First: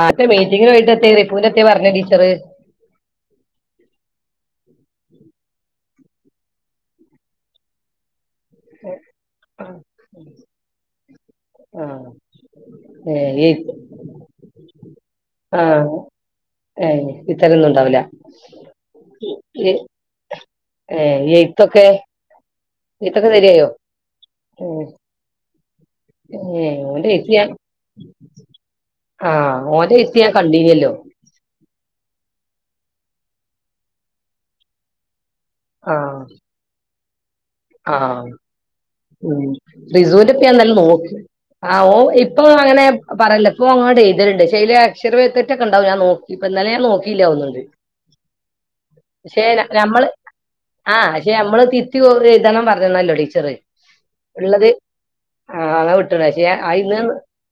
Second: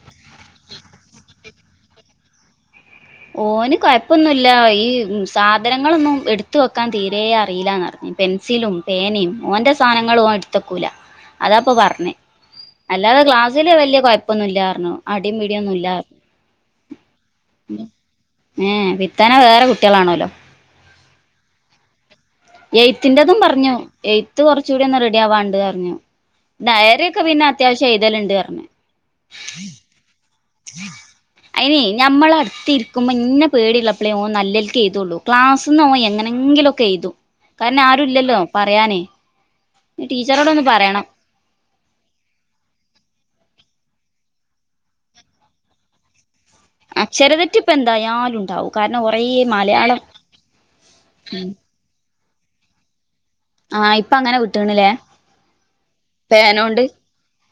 ആദ്യ മീറ്റിങ്ങിന് പോയിട്ട് [unintelligible] എത്തി പറഞ്ഞ് ടീച്ചറ് ഓന് കൊഴപ്പൊന്നു ഇല്ല ല്ല ഈ സാധനങ്ങളൊന്നും എടുത്ത വെക്കാൻ തീരെേ അറിയില്ലന്ന്റിഞ്ഞ് പെൻസിലും പേനയും ഓന്റെ സാധനങ്ങളും ഓൻ എടുത്തക്കൂല അതപ്പൊ ആ പറഞ്ഞേ ഏ, അല്ലാതെ ഈ ക്ലാസ്സില് വലിയ കുഴപ്പൊന്നുമില്ലാറഞ്ഞു അടി പിടിയൊന്നും ഇല്ല ഇത്തരൊന്നുംണ്ടാവില്ല വിത്തന വേറെ ഏ കുട്ടികളാണല്ലോ എയ്ത്തൊക്കെ എയ്ത്തൊക്കെ എയ്ത്തിൻ്റതും ശരിയായോ പറഞ്ഞു എയ്ത്ത് ഉം. കുറച്ചുകൂടി ഒന്ന് റെഡി ആവാണ്ട് പറഞ്ഞു ഏ, ഓന്റെ ഡയറിക്കെ എയ്ത്ത് പിന്നെ ഞാൻ അത്യാവശ്യം എഴതലുണ്ട് പറഞ്ഞേ കണ്ടീനിയല്ലോ ഞമ്മള അടുത്ത് ഇരിക്കുമ്പോൾ ഇന്നെ പേടിയുള്ളപ്പോഴേഓ നല്ലേരിക്കക്ക് ചെയ്തുകള്ളൂ ആ ക്ലാസ്ന്ന്ോയി എങ്ങനെങ്കിലൊക്കെ ചെയ്തു കാരണം ആരുല്ലല്ലോ പറയാ റി സൂന്റെ പ്പ നല്ല പറയണം നോക്കി ആ ഓ ഇപ്പൊ അങ്ങനെ പറയല്ല അപ്പോ അങ്ങട്ട എഴുത്തലുണ്ട് ചില അക്ഷരതെറ്റൊക്കണ്ടാകും ഞൻ നോക്കും ഇപ്പൊ ഇന്നലെ ഞാൻ നോക്കിയില്ല അക്ഷരതെറ്റ് തോന്നുണ്ട് ഇപ്പ എന്തായാലും ഉണ്ടാവും കാരണം കൊറേ പക്ഷേ മലയാളം നമ്മള് ആഹ് പക്ഷെ നമ്മള് തിരുത്തി എഴുതണം പറഞ്ഞുന്നല്ലോടീ ആ ഇപ്പ അങ്ങനെ വിട്ടീണല്ലേ ആഹ്എന്നാ വിട്ടോളി അ ഇന്ന്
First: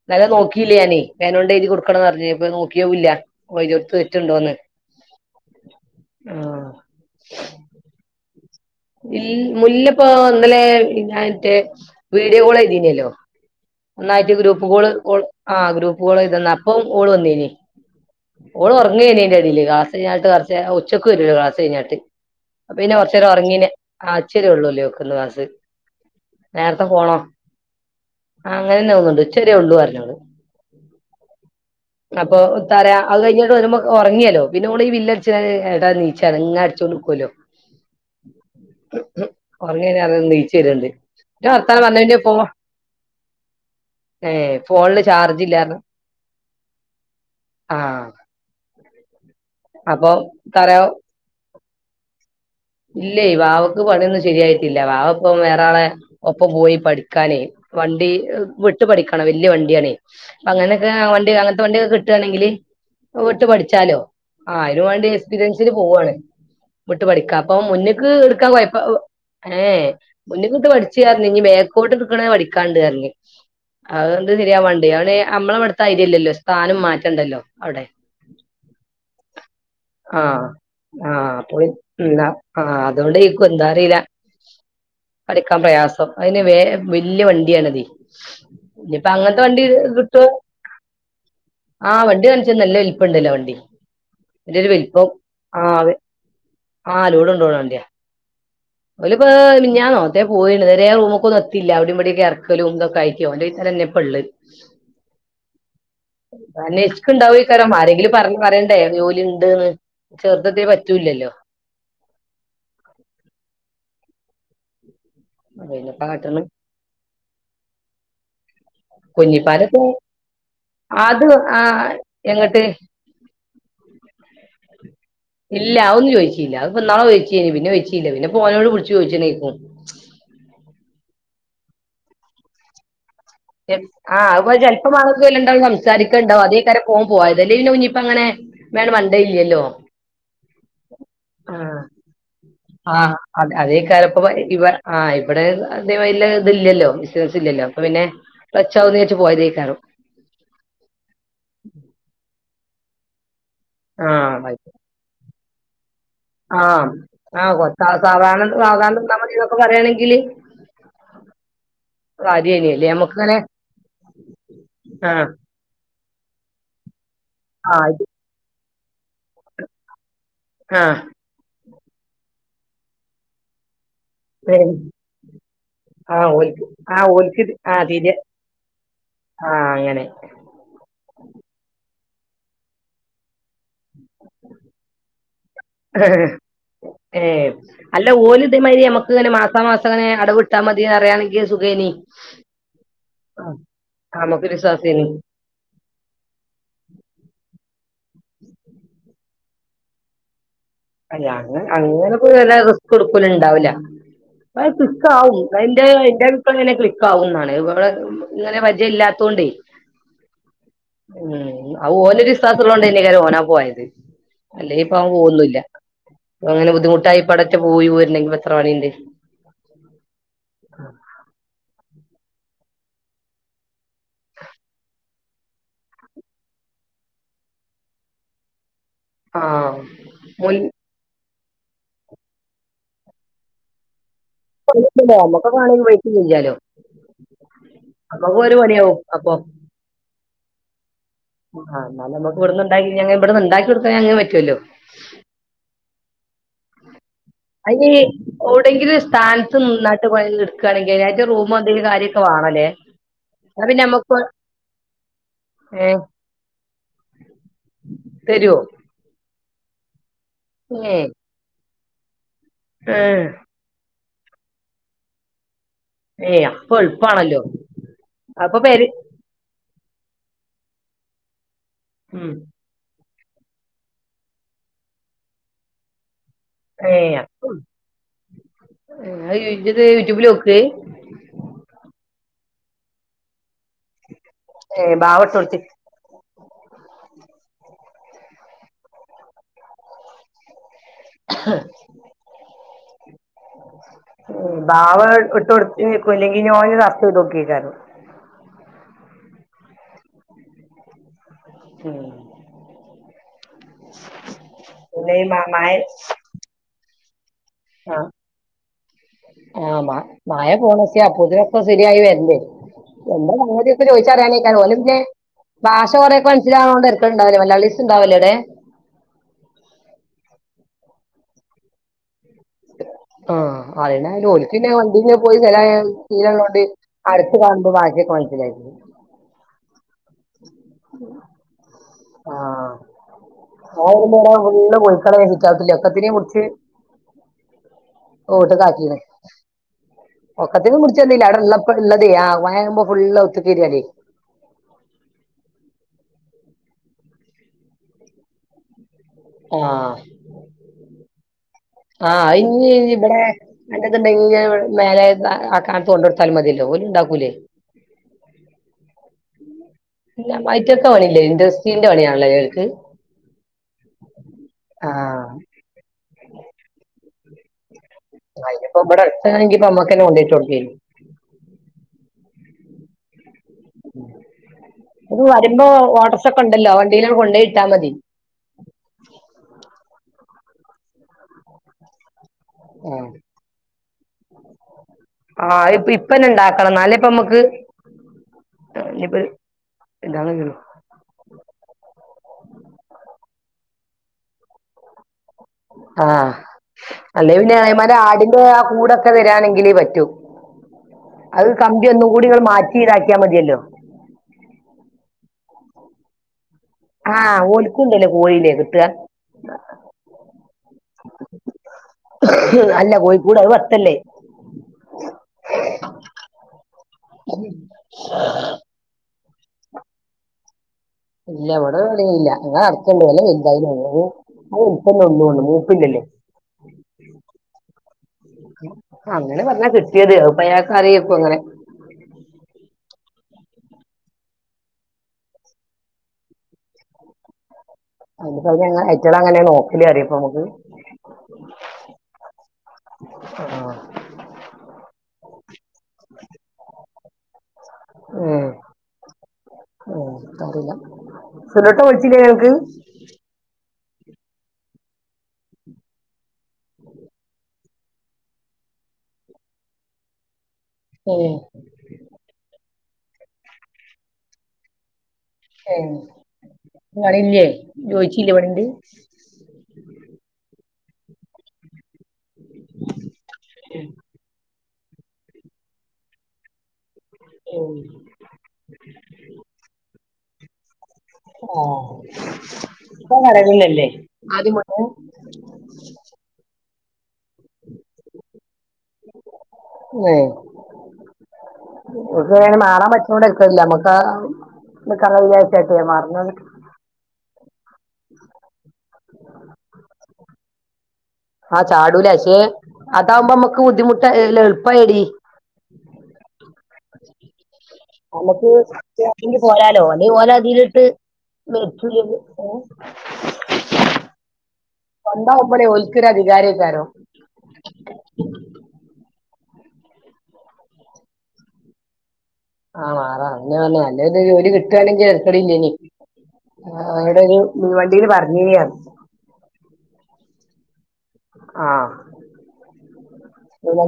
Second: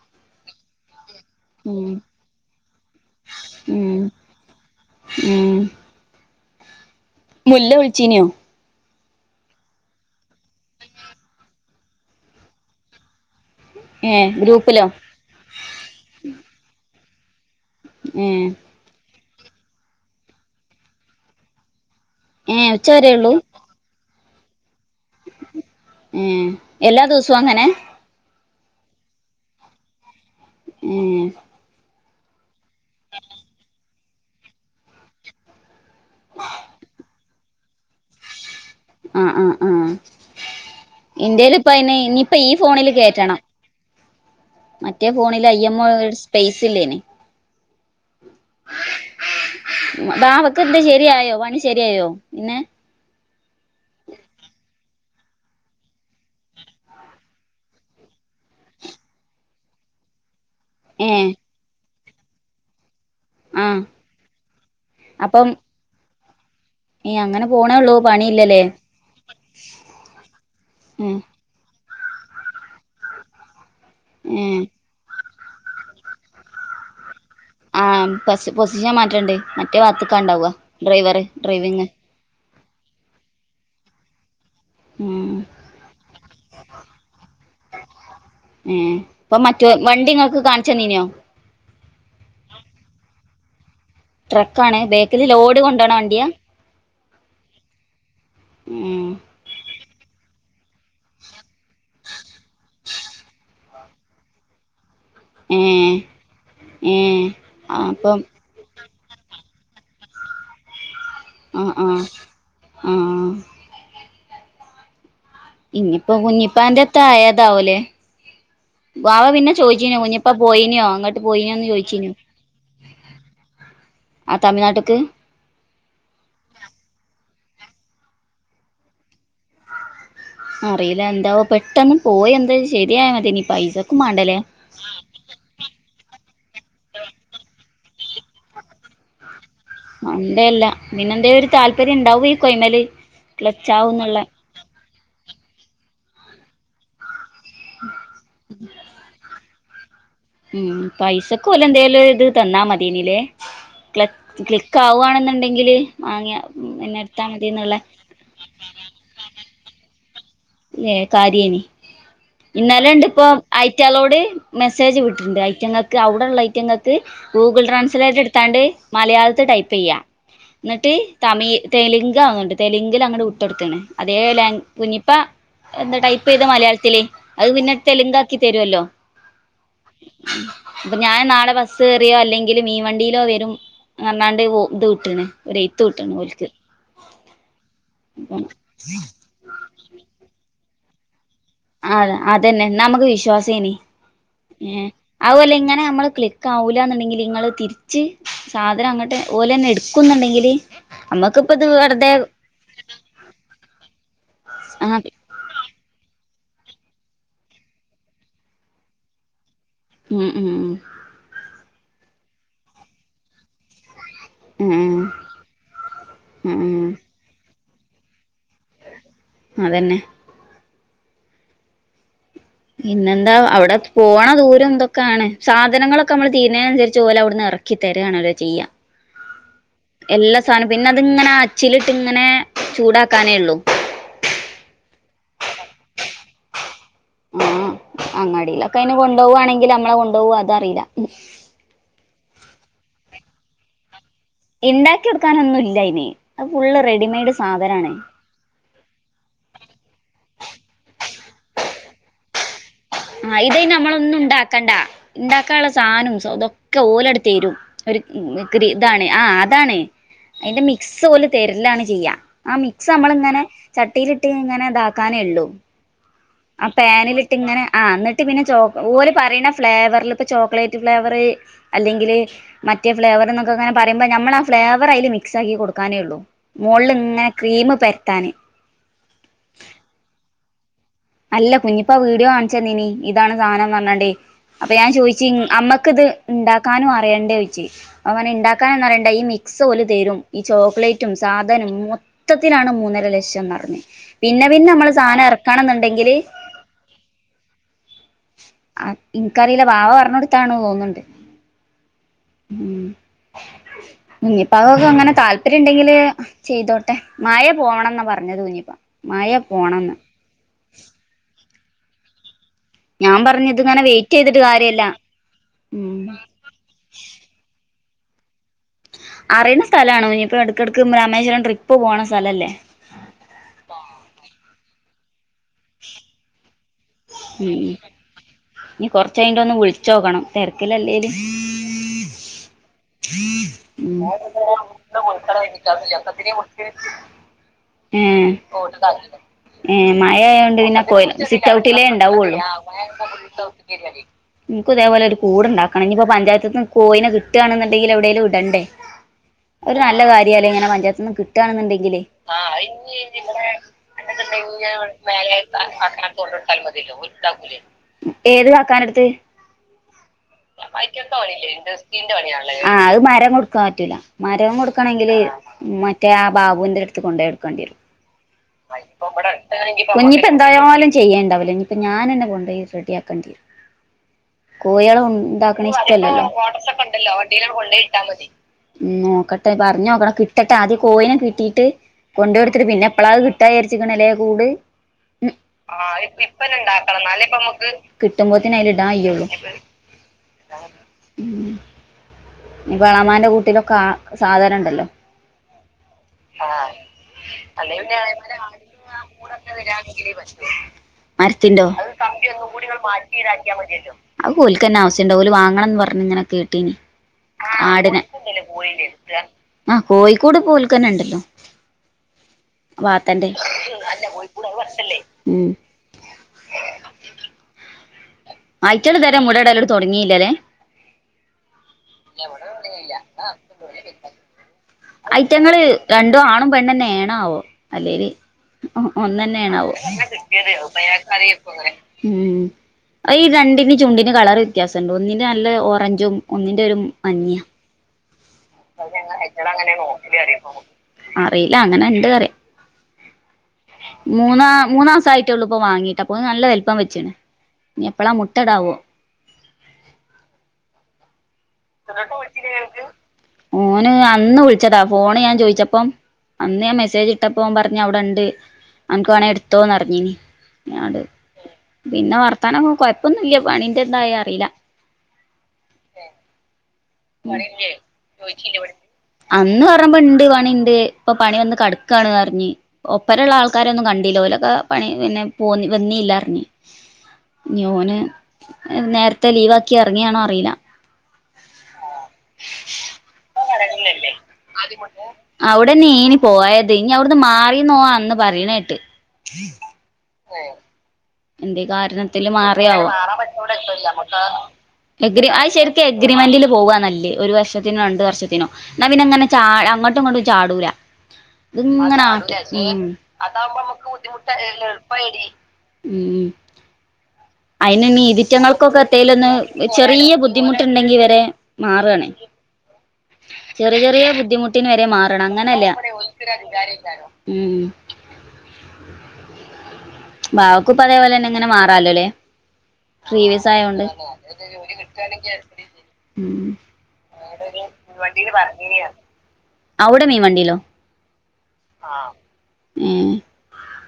ഇന്നലെ നോക്കിയില്യ ഞാന്. പേനണ്ട് ഉം എഴുതികൊടുക്കണം പറഞ് ഇപ്പൊ നോക്കിയോ ല്യ ഓൾ എഴുതി വെച്ച്ടോ ന് [inaudible] മും ആാാ മുല്ല വിളിച്ചീനിയോ ഇ മുല്ലപ്പ ഇ ന്നലെ ഞറ്റേ വീഡിയോ കോൾ എഴുതിനിയല്ലോ ഏഹ് ഒന്നായിട്ട് ഗ്രൂപ്പിലോ ഗ്രൂപ്പ്‌കോള് കൊള് ആഹ ഗ്രൂപ്പുകോളു ഇതന്നപ്പം ഓള് വന്നേനി ഏഹ് ഓള് ഉറങ്ങനീ അ ക്ാസ് കിഞ്ഞിട്ട് കുറച്ച ഉച്ചക്കക്ക് വല്ല ക്ലാസ് കിഞ്ഞിട്ട് ഏഹ് അപ്പ പിന്നെ ഉച്ചവരേ കുറച്ച നേ ഉള്ളൂ ഉറങ്ങനെ ആ ഇച്ചിരി യൊള്ളോലിയോ ക്ലാസ്സ് ഏഹ് നേരത്തെ എല്ലാ പോണോ ദിവസവും അങ്ങനെ ആ് അങ്ങന ന്ന തോന്നുണ്ട് ഉച്ച രെ ഉള്ളൂ പറഞ്ഞോള് മ്മ് അപ്പൊ താര അത് കഴിഞ്ഞിട്ട് വരുോ ഉറങ്ങിയല്ലോ പിന്നെ ഓള് ഈ വില്ലട ഇപ്പൊ എനിച്ചേ ള്ളൂ ഇങ്ങനെ അടിച്ചോ നിക്കലോ ഉറങ്ങിയ ഒരാള് നീച്ചു വരുണ്ട് എന്റേല് ഇപ്പ ഇനി ഇനിയിപ്പ ഈ ഫോണില് കേറ്റണം ഏ മറ്റേ ചാർജ് ഫോണില് ഇല്ലായിരുന്നു ഐഎംഒ സ്പേസ് ഇല്ലേനി ആ അപ്പൊ വാവക്ക് തറ ഇത് ശരിയായോ പണി ശരിയായോ ഇല്ല വാവക്ക് പണിയൊന്നും ശരിയായിട്ടില്ല വാവ ഇപ്പം വേറെളെ ഒപ്പം പോയി പഠിക്കാനേ വണ്ടി വിട്ടു പഠിക്കണം വലിയ വണ്ടിയാണെ അങ്ങനെയൊക്കെ ഏഹ് വണ്ടി അങ്ങനത്തെ വണ്ടി കെ കിട്ടാണ്ണെങ്കില് വിട്ട് ആഹ് പഠിച്ചാലോ ആ അയിന് വേണ്ടി അപ്പം എക്സ്പീരിയൻസിന് പോവാണ് വിട്ട് ഏ പഠിക്ക അങ്ങനെ അപ്പൊ പോണേള്ളൂ മുന്ന്ക്ക് എടുക്കാൻ പണിയില്ലല്ലേ കുഴപ്പ ഏ മുന്ന്ക്ട് പഠിച്ച് ഉം ർഞ്ഞ് ഇഞ്ഞ് മേ പോട്ട് ഇട്ക്ക്ണെ പടിക്കാണ്ട് പറഞ്ഞ് അതുകൊണ്ട് ഉം ശരിയാണ്ട് അവനെ അമ്മളവട്ത്തെ മാതിരിയല്ലലോ സ്ഥാനം മാറ്റേണ്ടല്ലോ ആഹ് പ സ് പൊസിഷൻ മാറ്റണ്ട് മറ്റേ ഭാഗത്ത്‌ കാ ആഹ് ഉണ്ടാവാ ഡ്രൈവർ ഡ്രൈവിങ് ആ അതുകൊണ്ട് ഇക്ക് ഒന്നും അറിയില്ല ഉം പഠി ക്കാ പ്രയാസം അതിന് വേ വലിയ വണ്ടിയാ ണത് ഏ ഇനിയിപ്പോ ഇപ്പൊ അങ്ങനത്തെ വണ്ടി മറ്റേ കിട്ടോ ഇങ്ങക്ക് കാണിച്ചന്നീനോ ആ വണ്ടി ന നല്ല വലിപ്പം ഇണ്ടല്ലോ ആ വണ്ടി ട്രക്ക് വല്യൊരു ആണേ ബേക്കില് ലോഡ് കൊണ്ടോണ വണ്ടിയാ ആലോഡ് കൊണ്ടോണ വണ്ടിയ ഉം ഒലിപ്പോ മിനിഞാന്നോ റ്റൊ പോയിള്ളു ഇതേ റൂമുക്കൊന്നും എത്തീല അവിടെ ഇവിടെ കെ ഇറക്കലും ഇതൊക്കെ ആയി യ്യോ ഓന്റെ വെയ്ത്തോലെന്നെ ഇപ്പൊ ഇള്ളെ ഏ ഏ അന്വേഷിക്ക്ണ് ണ്ടാവൈക്കാരം ആ ആരെങ്കിലും അപ്പം പറഞ്ഞു പറയണ്ടേ ജോലി ണ്ട്ന്ന് ചെറ്ത് എത്തേ പ അ അ ആ പിന്നെ ഇനിയിപ്പോ കാട്ടണ് കുഞ്ഞിപ്പാന്റെതാഴെതാവോല്ലേ കുഞ്ഞിപ്പാ [unintelligible] പോയിനോ അങ്ങട്ട് അത് ആ പോയിനോന്ന് ചോയിച്ചീനോ എങ്ങോട്ട് ആ തമിഴ്നാട്ട്ക്ക് ഇല്ല അതൊന്നും ചോദിച്ചില്ല അത്പ്പന്നാളെ ചോയ്ചീനി പിന്നെ ചോയ്ച്ചീല്ല പിന്നെപ്പോനോട് വുള്ച്ച് ചോയ്ച്ചീണ് ഉം അല്ല എന്താവോ പെട്ടെന്ന് പോയെന്തേ ശരിയായ മ ആ അത് ചെല്പ് മാസത്തിൽ ഇവല് രണ്ടാളും സംസാരി ക്കെണ്ടാകും അതേക്കാരം ഇപ്പം ഓൻ പോയത് അല്ലേ പിന്നെ കുഞ്ഞ്പ്പങ്ങനെ വേണ്ട് മണ്ടലില്ലല്ലോ അങ്ങനെയല്ലേ പിന്നെന്തേം ഒരു താല്പര്യണ്ടാവേക്കും അയ്മല് ക്ലച്ചാവന്നുള്ള ആ ഇവിടെ അത്ര വല്ല്യതില്ലല്ലോ ബിസിനസില്ലല്ലോ അപ്പൊ പിന്നെ ക്ലച്ചാവുന്നിച്ച് പോയതേക്കാരം ഉം പൈസക്കോലെന്തേലൊരിത് തന്നാ മത്യേനില്ലേ ക്ലക്ക് ക്ലിക്കാവാണെന്ന്ണ്ടെങ്കില് ആ ആ ഒ സാ സാധാര സാധാരണ നിന്നാ മതീന്നൊക്കെ പറയാണെങ്കില് ഏ കര്യേനി കാര്യേനി അല്ലേ ഇന്നലണ്ട്പ്പൊ നമ്മക്കിങ്ങനെ ഐറ്റാളോട് മെസ്സേജ് ആഹ് വിട്ടിട്ടുണ്ട് ഐറ്റങ്ങ ക്ക് അവിടള്ളേറ്റങ്ങക്ക് ഗൂഗിൾ ആഹ് ഇത് ട്രാൻസ്ലേറ്റ്ട്ത്താണ്ട് മലയാളത്തിൽ ടൈപ്പെയ്യ ന്നിട്ട് ആഹ് തമിയ് തെലുങ്കാന്ന്ണ്ട് തെലുങ്കിൽ അങ്ങട്ട് വിട്ടൊട്ത്തീണ് അതേ ലാ ഏഹ് കുഞ്ഞിപ്പ എന്താ ആഹ് ടൈപ്പെയ്ത ഓൽക്ക് മലയാളത്തില് ആഹ് ഓൽക്ക് അത് ഇത് പിന്നെ ആഹ് തിരെ തെലുങ്ക് ആക്കി തരൊല്ലോ ആഹ് അങ്ങനെ പ്പൊ ഞാൻ നാളെ ബസ്സേറിയോ അല്ലെങ്കിൽ മീൻവണ്ടീലോ വരും ർഞ്ഞാണ്ട് ഒ ഇത് വിട്ടീണ് ഒരെയ്ത്ത് വിട്ടീണ് ഓൽക്ക് ഏഹ അല്ല ഓല ഇതമാതിരി നമുക്ക് ഏ ഏ അല്ല ഓല് ഇത് മാതിരി ഞമ്മക്ക്ങ്ങനെ മാസാ മാസം ങ്ങനെ അടവിട്ത്താ മതി അറയാണെങ്കിൽ ആ അതെന്നെ ന്നാ നമ്മക്ക് ആഹ് വിശ്വാസേനി നമുക്കൊരു ഏ വിശ്വാസേനി അവുല്ല ഇങ്ങനെ നമ്മള് ക്ലിക്ക് ആ വൂല്ലാന്ന്ണ്ടെങ്കില് ങ്ങള് തിരി ച്ച് സാധനം അങ്ങട്ട് ഓലെന്നെ ഇട്ക്കുന്ന്ണ്ടെങ്കിൽ അല്ലാ അങ്ങനെ അങ്ങനെപ്പൊ വല്ല്യ റിസ്ക്ക്ട്ക്കല്‌ണ്ടാവൂല്ല അത് ആഹ് റിസ്ക് ആവും ന്റെ ന്റെരഭിപ്രായം പിന്നെ ക്ലിക്കാകുന്നാണ് ഇവടെ ഇങ്ങനെ പരിജയല്ലാത്തോണ്ടേ ഉം ഉം ഉം അത് ഓലൊര് വിസ്വാസള്ളോണ്ടേനേകാരം ഓനാ പോയത് അല്ലേ ഇപ്പൊ ഉം അവൻ പോവൊന്നുല്ല അങ്ങനെ ഉം ബുദ്ധിമുട്ടായിപ്പടറ്റം പോയി പോരണെങ്കി എത്ര പണിണ്ട് [inaudible] അതന്നെ പിന്നെന്താ അവിടെ പോണ ദൂരം ദക്കാണ്. സാധനങ്ങളൊക്കെ മ്മള് തീര്ണേനന്സരിച് ഓലവ്ട്ന്ന് ഇറക്കി തരാണെല്ലൊ ചെയ്യ. ആഹ് എല്ലാ സാനും പിന്നെ അതിങ്ങനെ ചിൽട്ട് ങ്ങനെ ചൂടാക്കാനേ ഉള്ളൂ [unintelligible] മ് നമ്മക്കും ഒരു അങ്ങാടിലൊക്കെങ്ങനെ പണിയാവും കൊണ്ടോവാണെങ്കിൽ നമ്മളെ കൊണ്ടോവോ അതറീല. ആ ന്നാ നമുക്ക് ഇവിട്ന്ന് ഇണ്ടായില്ലെങ്കിൽ ഇബ്ട്ന്ന് ഇണ്ടാക്കി കൊടുക്കാ ഇങ്ങക്ക് പ ഇണ്ടാക്യൊട്ക്കാന് ഒന്നും ഇല്ല അയിന് അത് ഫുള്ള് റെഡിമെയഡ് സ അയിന് ഓൾ എന്തെങ്കിലും സ്ഥാനത് നന്നായിട്ട് എടുക്കുകയാെങ്കിൽ അയിന്റെ റൂമും [unintelligible] കാര്യക്കെ വാണല്ലേ ആ ഇത് നമ്മൾ ഒന്നും ഇണ്ടാക്കണ്ടാ ഇണ്ടാക്കാൻള്ള ഏഹ് സാധനം ദൊക്കെ ഓലാണ്ട് തരും. ഇന്ന് തരുവോ ഇൻക്ദ് ഇതാണ് ആ അതാണ് അയിന്റെ മിക്സ് ഏഹ് ഓല് തരലാണ് ചെയ്യ ആ മിക്സ് ഏഹ് നമ്മളിങ്ങനെ ച ചട്ടിയിലിട്ട് ഇങ്ങനെ ഇതാക്കാനേ ഉള്ളൂ ഏയ് ആ അപ്പൊ പാനിലിട്ട് എളുപ്പാണല്ലോ ഇങ്ങനെ ആ എന്നിട്ട് പിന്നെ ചോ അപ്പൊ പേര് ഓല് പറിണ ഫ്ലേവറില് ഇപ്പൊ ചോക്ലേറ്റ് ഫ്ലേവർ അല്ലെങ്കില് ഉം മറ്റേ ഫ്ലേവറ്ന്നൊക്കങ്ങന പറിമ്പോ നമ്മൾ ആ ഫ്ലവർ അയില് മിക്സാക്കി കൊടുക്കാനേ ഉള്ളൂ. ഏയ് മോളിലിങ്ങനെ ക്രീമ് പെര്ട്ടാന്. അത് ഇജ്ജത് യൂട്യൂബില് നോക്ക് അല്ല കുഞ്ഞിപ്പ വീഡിയോ കാണിച്ചനീനി ഇതാണ് സാനം പറഞ്ഞാണ്ട് അപ്പൊ ഞാൻ ഏഹ് ബാവ ചോയിച്ച് ഇട്ട് കൊടുത്ത് അമ്മക്ക് ഇത് ഇണ്ടാ കാനും അറിയണ്ടേ ഓച്ച് അപ്പർഞ്ഞ് ഇണ്ടാക്കാനിന്നറിയണ്ട ഈ മിക്സ് പോലെ തരും ഈ ചോക്ലേ റ്റും സാധനം മൊത്തത്തിലാണ് മൂന്നര ലക്ഷം നറഞ്ഞ് പിന്നെ പിന്നെ നമ്മള് സാധനം ഇറക്കണം ന്ന് കൊല്ലെങ്കി ഞോന് നഷ്ടം തോക്കേക്കാരും ആ ഇനികറില്ല വാവ പറഞ്ഞ് കൊടുത്താണ് തോന്നുന്നുണ്ട് ഉം ഞ്ഞിപ്പകൊക്കെ അങ്ങനെ പിന്നെ ഈ മ താല്പര്യം ഇണ്ടെങ്കില് ചെയ്തോ ആ മായ ആ പോണംന്ന് മാ മായ പോണസിയ അക്കുതിര ഇപ്പൊ ശരിയായി വരല്ലേ ഞാൻ എന്താ പറഞ്ഞ് ഇതിങ്ങനെ അങ്ങരൊക്കെ വെയിറ്റ് ചെയ്തിട്ട് ചോദിച്ചറിയാനേക്കാരം ഓല് കാര്യല്ല പിന്നെ ഭാഷ ഉം കൊറെയൊക്കെ മനസിലാവണോണ്ട് തരക്കേട്ണ്ടാവില്ല മലയാളിസ്ണ്ടാവല്ലേ ലേ അറിയുന്ന സ്ഥലാണ് ഇനിയിപ്പോ ഇടക്കിടക്ക് രാമേശ്വരം ട്രിപ്പ് പോണ സ്ഥലല്ലേ ആ അതിനാ ഓൽക്ക് പിന്നെ വണ്ടി പോയി ചലായി ശീലം ഉള്ളോണ്ട് ഉം ഞ്ഞ് കുറച്ച് കഴിഞ്ഞിട്ടൊന്ന് വിളി ച്ചോകണം തിരക്കിലല്ലേല് ആ മ് [unintelligible] ഒക്കത്തിനെയും പിടിച്ച് ഏ റോട്ട്ക്ക് ആക്കീണ് [unintelligible] ഏ മഴ ആയൊണ്ട് പിന്നെ ഒക്കത്തിനും പോയി പിടിച്ചൊന്നുമില്ല അവിടെ സിറ്റ് ഉള്ളപ്പോ ഔട്ടിലേ ഉള്ളതേ ആ ഇണ്ടാവുള്ളൂ മഴയാകുമ്പോ ഫുള്ള് ഒത്തുക്ക് വരികയല്ലേ നിനക്ക് ഇതേപോലെ ഒരു കൂട്ണ്ടാക്കണം ഇനിയിപ്പോ പഞ്ചായത്ത്ന്ന് കോയിനെ കിട്ടാണെന്നുണ്ടെങ്കിൽ എവിടേലും ഇടണ്ടേ ഒരു ആഹ് നല്ല കാര്യല്ലേ ഇങ്ങനെ പഞ്ചായത്ത്ന്ന് കിട്ടവാണെന്നുണ്ടെങ്കിലെ ആഹ് അത് ഇനി ഇവിടെ അന്റെതുണ്ടെങ്കിൽ മേലെ ആ കാലത്ത് കൊണ്ടു കൊടുത്താലും മതിയല്ലോ ഓല് ഉണ്ടാക്കൂലേ [unintelligible] ഏത് ക്കാകാ നെടുത്ത് മൈറ്റൊക്കെ പണിയില്ലേ ഇൻഡസ്ട്രീന്റെ പണിയാണല്ലേ ഇവർക്ക് ആ അത് മരം കൊടുക്കാ റ്റൂല മരം കൊടുക്കണമെങ്കില് ആഹ് മറ്റേ ആ ബാബുവിന്റെ അടുത്ത് കൊണ്ടോ ക്കേണ്ടി വരും അതിനിപ്പോ ഇവിടെ അടുത്താണെങ്കിപ്പോ അമ്മക്കന്നെ കുഞ്ഞിപ്പ കൊണ്ടോയിട്ട് കൊടുക്കേനു എന്തായാലും ചെയ്യണ്ടാവില്ലോ ഇനിയിപ്പോ ഞാനന്നെ കൊ യി റെഡി ആകേണ്ടി വരും കൊയിനെ ഉം ഇത് വരുമ്പോ ണ്ടാക്കണ ഇഷ്ടല്ലല്ല ഓട്ടർഷ ഒക്കെ ഉണ്ടല്ലോ വണ്ടിയിലങ്ങ് കൊണ്ടോയി ഇട്ടാ മതി ഉം നോക്കട്ടെ പറഞ്ഞു നോക്കണം കിട്ടട്ടെ ആദ്യം കോയിനെ കിട്ടിയിട്ട് കൊണ്ട് കൊടുത്തിട്ട് പിന്നെ എപ്പള ആഹ് അത് കി കിട്ട വിചാരിച്ച്ക്ക്ണ് ലെ കൂട് ഉം ആഹ് ഇപ്പ ഇപ്പന്നെ ഉണ്ടാക്കണം എന്നാലേ ഇപ്പ നമുക്ക് കിട്ടുമ്പോ ഇതെന്നെ അയ്ല് ഇടാ ഐയൊള്ളൂ ഇടാക്കയൊള്ളു ഇനിപ്പോ എളാമാന്റെ കുട്ടിനൊക്കാ സാധന ഇണ്ടല്ലോ ആഹ് അല്ലെ അല്ലെങ്കി അതേമാതിരി പിന്നെ ആടിന്റെ ആ എളേമാൻ്റെ കൂടൊക്കെ [unintelligible] മൂടന്നെ തരാണെങ്കിലേ പറ്റൂ വരാണെങ്കിലെ പറ്റൊള്ളൂ അത് മരത്തിന്റൊ കമ്പി ഒന്നും കൂടി നിങ്ങൾ മാറ്റി ഇതാക്കിയാ മതിയല്ലോ അഹ് ഓൽക്കന്നെ ആവശ്യ ഇണ്ടവും ഓല് വാങ്ങണം പറഞ്ഞ് ഇങ്ങനെ കേട്ടീനി ആ ആടിനെ ഓൽക്കുണ്ടല്ലോ കോഴിയില്ലേ കിട്ടുക ആഹ് കോഴിക്കൂട് ഇപ്പൊ ഓൽക്കന്നെ ഇണ്ടല്ലോ അല്ല കോയി കൂട് അ പത്തല്ലേ പത്തല്ലെ ഉം അയ്റ്റള് ഇത് വരെ മുടടല് തുടങ്ങിയില്ലല്ലേ ഇല്ല ഇവിടെ എവിടേം ഇല്ല ഇങ്ങളെ [unintelligible] ഐറ്റങ്ങള് രണ്ടും ആണും പെണ്ണന്നെണാവോ അല്ലെല് ഒ അങ്ങനെ പറഞ്ഞാൽ ഒന്നന്നെണാവോ കിട്ടിയത് അതിപ്പോ അയാൾക്ക് അറിയിക്കും അങ്ങനെ ഉം അഹ് ഈ രണ്ടിന്റിം ചുണ്ടിന്റെ കളറ് വ്യത്യാസം ഉണ്ട്. ഒന്നിന്റെ നല്ല ഓറഞ്ചും ഒന്നിന്റെ ഒരു മഞ്ഞിയാ. [unintelligible] അയ്റ്റളങ്ങനെ അറിയില്ല അങ്ങനെ ണ്ട് അറിയാ. ആ. മൂന്നാ മൂന്നാസം ആയിട്ടുള്ളൂ ഇപ്പോ വാങ്ങീട്ട്. അപ്പോത്തിന് നല്ല വലുപ്പം വെച്ച്ണ്. ഞ്ഞി എപ്പളാ ഉം. മുട്ടടാവോ [unintelligible] വിളിച്ചിട്ടില്യേയ്നോ അനക്ക് ഓന് അന്ന് വിളിച്ചതാ. ഫോണ് ഞാൻ ചോയ്ച്ചപ്പം അന്ന് ഞാൻ മെസ്സേജ് ഇട്ടപ്പോ ഓൻ പറഞ്ഞ് അവിടെണ്ട് അൻക്ക് വേണേ എടുത്തോന്നറിഞ്ഞീനി അങ്ങട് ഏ. പിന്നെ വർത്താനൊക്കെ കൊഴപ്പൊന്നുംല്ല പണീന്റെ എന്തായ് അറീല. ഏഹ് അന്ന് പറഞ്ഞപ്പോ ഇണ്ട് പണി ണ്ട് ഇപ്പൊ പണി വന്ന് കടക്കാണ് പറഞ്ഞ്. ഒപ്പര ഉള്ള ആൾക്കാരെന്നും കണ്ടില്ല ഓലൊക്കെ പണി പിന്നെ പോന്നി വന്നില്ലാർഞ്ഞ് ഞ്ഞി ഓന് നേരത്തെ ലീവാക്കി ഇറങ്ങിയാണോ അറീല ആഹ് ഇപ്പ [unintelligible] ആദ്യം [unintelligible] അവിടെന്നെയ്നി പോവാ ഇഞ്ഞി അവിടുന്ന് മാറിന്ന് ഓൻ അന്ന് പറയണേട്ട് ഏ എന്തെ കാരണത്തില് ഓക്ക് അങ്ങനെ മാറിയാവോ മാറാൻ പറ്റുന്നോണ്ടിരിക്കില്ല നമുക്ക് നിക്കാന്ന് എഗ്രി അത് വിചാരിച്ചിട്ടേ ശെരിക്കും മറന്നത് എഗ്രിമെന്റില് പോകുവാ നല്ലത് ഒരു വർഷത്തിനോ രണ്ട് വർഷത്തിനോ എന്നാ പിന്നങ്ങനെ ചാ അങ്ങ ട്ടും ഇങ്ങട്ടും ചാടൂലാ ആ ഇത്ങ്ങനെ ചാടൂല ആട്ട പക്ഷേ നമ്മുക്ക് അതാവുമ്പോ നമുക്ക് ബുദ്ധിമുട്ട് അല്ല എളുപ്പായെടി എളുപ്പായടി ഉം മ് - നമ്മക്ക് എത്തേലൊന്ന് [unintelligible] പോരാലോ ചെറിയ ഓലതിലിട്ട് ബുദ്ധിമുട്ടുണ്ടെങ്കി വരെ മേടിച്ചു മാറാണ് [unintelligible] ചെറിയ ചെറിയ ബുദ്ധിമു ട്ട്ന് വരെ മാറണം അങ്ങനല്ല സ്വന്താവുമ്പോഴേ ഓൽക്കൊരു അധികാരേക്കാരം ഉം- ബാവക്കും ഇപ്പ അതേപോലെ തന്നെ ഇങ്ങനെ മാറാലോല്ലേ? ആഹ് മാറാ പ്രീവിയസ് അങ്ങവല്ല ആയോണ്ട് നല്ല നല്ല ജോലി കിട്ടുകാണെങ്കി തരക്കെടില്ലേനി- ഉം ആഹ് അവിടെ ഒരു മിൻ വണ്ടില് പറഞ്ഞിനിയാര്ന്ന്- അവ്ടെ മീ വണ്ടിലോ ആ ആഹ് ഏഹ്-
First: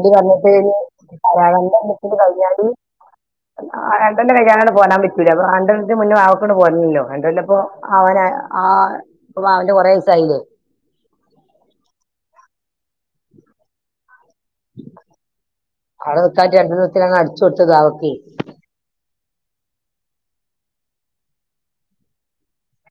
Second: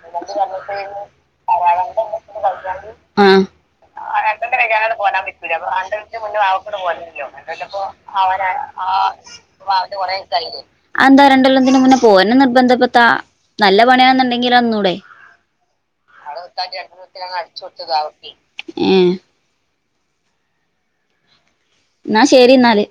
വന്നിട്ട് ഇനി [unintelligible] കഴിഞ്ഞാല് ആഹ്- ആഹ് രണ്ടല്ല രണ്ടിവസം കഴിയാനാണ് കൈയാണ്ട് പോരാൻ പറ്റൂല അപ്പൊ നിക്കൂല്ല അപ്പ രണ്ടരത്തി രണ്ടീസം മുന്നേ അവക്കൊണ്ട് വാവക്ട് പോരണല്ലോ രണ്ടല്ല ഇപ്പൊ അന്വേഷിച്ചപ്പോ അവന ആ അവരാരും ഇപ്പൊ അവന്റെ കൊറേ ദിവസമായില്ലേ എന്താ രണ്ടോല്ലതിന് മുന്നെ പോവ് തന്നെ നിർബന്ധപ്പെത്ത നല്ല പണിയാന്നുണ്ടെങ്കി പൈ അവിടെ നിൽക്കാട്ട് രണ്ടു ദിവസത്തിലാണ് അടിച്ചു കൊടുത്തത് അവക്ക് ഏഹ് എന്നാ ശരി എന്നാല്